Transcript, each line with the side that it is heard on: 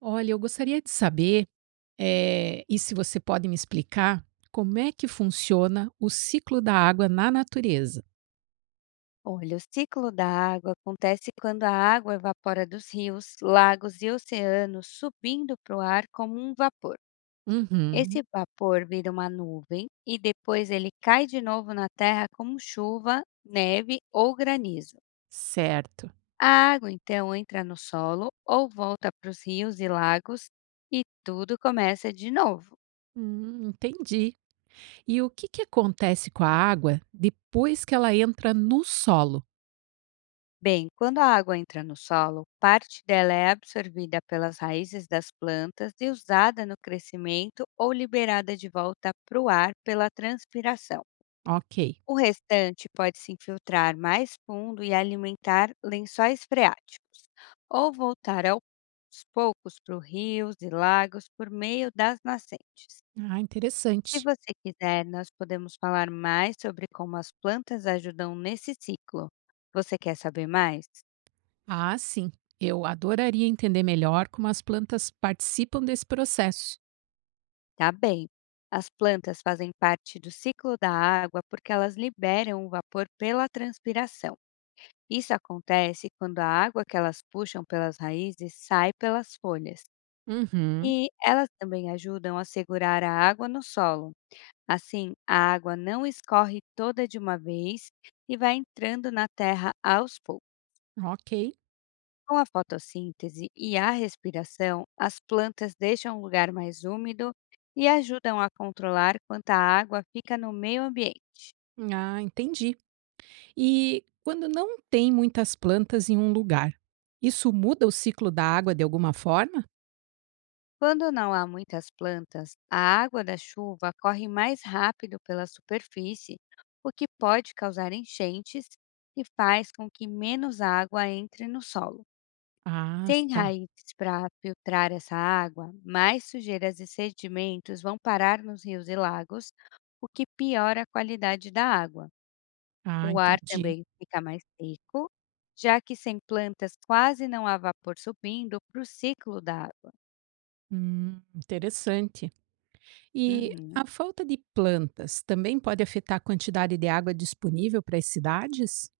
right: Olha, eu gostaria de saber, e se você pode me explicar, como é que funciona o ciclo da água na natureza?
left: Olha, o ciclo da água acontece quando a água evapora dos rios, lagos e oceanos, subindo para o ar como um vapor. Esse
right: Uhum,
left: vapor vira uma nuvem e depois ele cai de novo na terra como chuva, neve ou granizo.
right: certo.
left: A água então entra no solo ou volta para os rios e lagos e tudo começa de novo.
right: Entendi. E o que acontece com a água depois que ela entra no solo?
left: Bem, quando a água entra no solo, parte dela é absorvida pelas raízes das plantas e usada no crescimento ou liberada de volta para o ar pela transpiração.
right: Ok.
left: O restante pode se infiltrar mais fundo e alimentar lençóis freáticos, ou voltar aos poucos para rios e lagos por meio das nascentes.
right: Ah,
left: Se
right: interessante.
left: você quiser, nós podemos falar mais sobre como as plantas ajudam nesse ciclo. Você quer saber mais?
right: Ah, sim. Eu adoraria entender melhor como as plantas participam desse processo.
left: Tá bem. As plantas fazem parte do ciclo da água porque elas liberam o vapor pela transpiração. Isso acontece quando a água que elas puxam pelas raízes sai pelas folhas.
right: Uhum.
left: E elas também ajudam a segurar a água no solo. Assim, a água não escorre toda de uma vez e vai entrando na terra aos poucos.
right: Ok.
left: Com a fotossíntese e a respiração, as plantas deixam o lugar mais úmido e ajudam a controlar quanta água fica no meio ambiente.
right: Ah, entendi. E quando não tem muitas plantas em um lugar, isso muda o ciclo da água de alguma forma?
left: Quando não há muitas plantas, a água da chuva corre mais rápido pela superfície, o que pode causar enchentes e faz com que menos água entre no solo.
right: Ah,
left: Sem
right: tá.
left: raízes para filtrar essa água, mais sujeiras e sedimentos vão parar nos rios e lagos, o que piora a qualidade da água.
right: Ah,
left: O ar
right: entendi.
left: também fica mais seco, já que sem plantas quase não há vapor subindo para o ciclo da água.
right: Interessante. E
left: Uhum.
right: a falta de plantas também pode afetar a quantidade de água disponível para as cidades?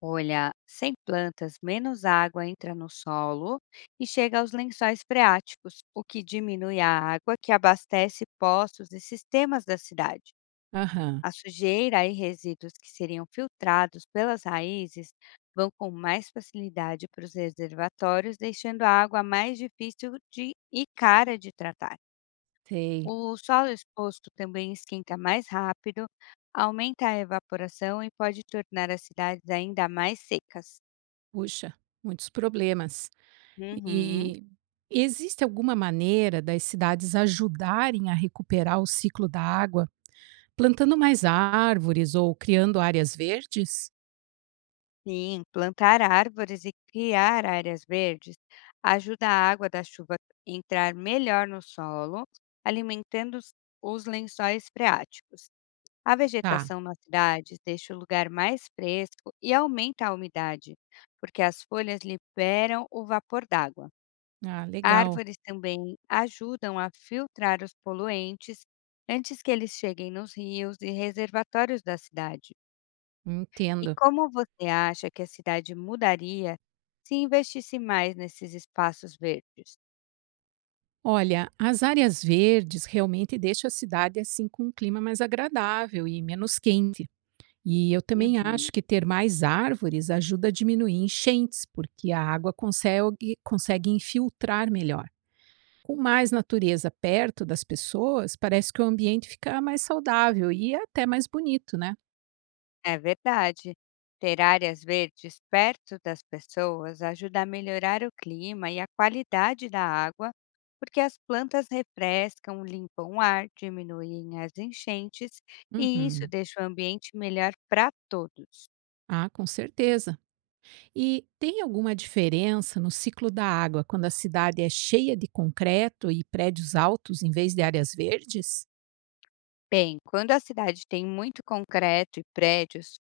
left: Olha, sem plantas, menos água entra no solo e chega aos lençóis freáticos, o que diminui a água que abastece poços e sistemas da cidade.
right: Aham,
left: A sujeira e resíduos que seriam filtrados pelas raízes vão com mais facilidade para os reservatórios, deixando a água mais difícil de e cara de tratar.
right: sei.
left: O solo exposto também esquenta mais rápido, aumenta a evaporação e pode tornar as cidades ainda mais secas.
right: Puxa, muitos problemas.
left: Uhum.
right: E existe alguma maneira das cidades ajudarem a recuperar o ciclo da água, plantando mais árvores ou criando áreas verdes?
left: Sim, plantar árvores e criar áreas verdes ajuda a água da chuva entrar melhor no solo, alimentando os lençóis freáticos. A
right: Tá.
left: vegetação nas cidades deixa o lugar mais fresco e aumenta a umidade, porque as folhas liberam o vapor d'água.
right: Ah, legal.
left: Árvores também ajudam a filtrar os poluentes antes que eles cheguem nos rios e reservatórios da cidade. E
right: Entendo.
left: como você acha que a cidade mudaria se investisse mais nesses espaços verdes?
right: Olha, as áreas verdes realmente deixam a cidade assim com um clima mais agradável e menos quente. E eu também acho
left: Uhum.
right: que ter mais árvores ajuda a diminuir enchentes, porque a água consegue infiltrar melhor. Com mais natureza perto das pessoas, parece que o ambiente fica mais saudável e até mais bonito, né?
left: É verdade. Ter áreas verdes perto das pessoas ajuda a melhorar o clima e a qualidade da água, porque as plantas refrescam, limpam o ar, diminuem as enchentes e isso
right: Uhum.
left: deixa o ambiente melhor para todos.
right: Ah, com certeza. E tem alguma diferença no ciclo da água quando a cidade é cheia de concreto e prédios altos em vez de áreas verdes?
left: Bem, quando a cidade tem muito concreto e prédios,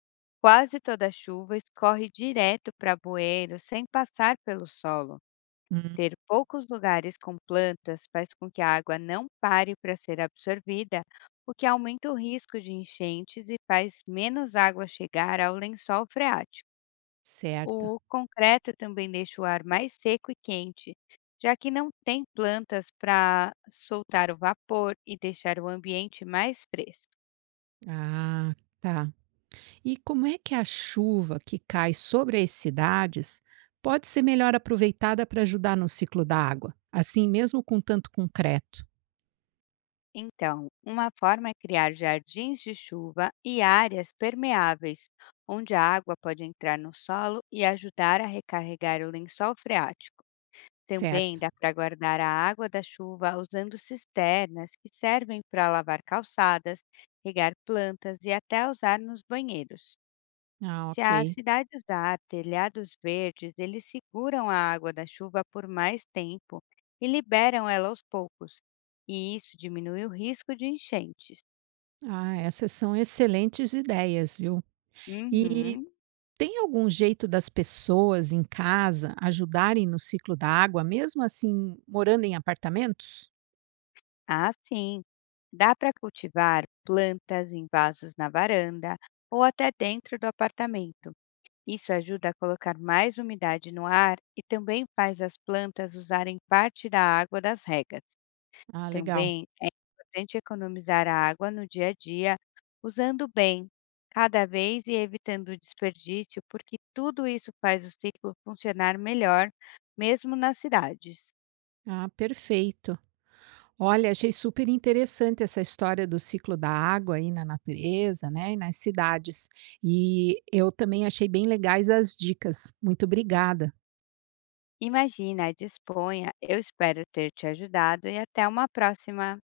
left: quase toda a chuva escorre direto para bueiro sem passar pelo solo.
right: Hum,
left: Ter poucos lugares com plantas faz com que a água não pare para ser absorvida, o que aumenta o risco de enchentes e faz menos água chegar ao lençol freático.
right: certo.
left: O concreto também deixa o ar mais seco e quente, já que não tem plantas para soltar o vapor e deixar o ambiente mais fresco.
right: Ah, tá. E como é que a chuva que cai sobre as cidades pode ser melhor aproveitada para ajudar no ciclo da água? Assim mesmo com tanto concreto.
left: Então, uma forma é criar jardins de chuva e áreas permeáveis, onde a água pode entrar no solo e ajudar a recarregar o lençol freático. Também
right: Certo.
left: dá para guardar a água da chuva usando cisternas que servem para lavar calçadas, regar plantas e até usar nos banheiros.
right: Ah,
left: Se a
right: ok.
left: cidade usar telhados verdes, eles seguram a água da chuva por mais tempo e liberam ela aos poucos. E isso diminui o risco de enchentes.
right: Ah, essas são excelentes ideias, viu? E
left: Uhum.
right: tem algum jeito das pessoas em casa ajudarem no ciclo da água, mesmo assim morando em apartamentos?
left: Ah, sim. Dá para cultivar plantas em vasos na varanda ou até dentro do apartamento. Isso ajuda a colocar mais umidade no ar e também faz as plantas usarem parte da água das regas.
right: Ah, legal.
left: Também é importante economizar a água no dia a dia, usando bem cada vez e evitando o desperdício, porque tudo isso faz o ciclo funcionar melhor, mesmo nas cidades.
right: Ah, perfeito. Olha, achei super interessante essa história do ciclo da água aí na natureza, né, e nas cidades. E eu também achei bem legais as dicas. Muito obrigada.
left: Imagina, disponha, eu espero ter te ajudado e até uma próxima!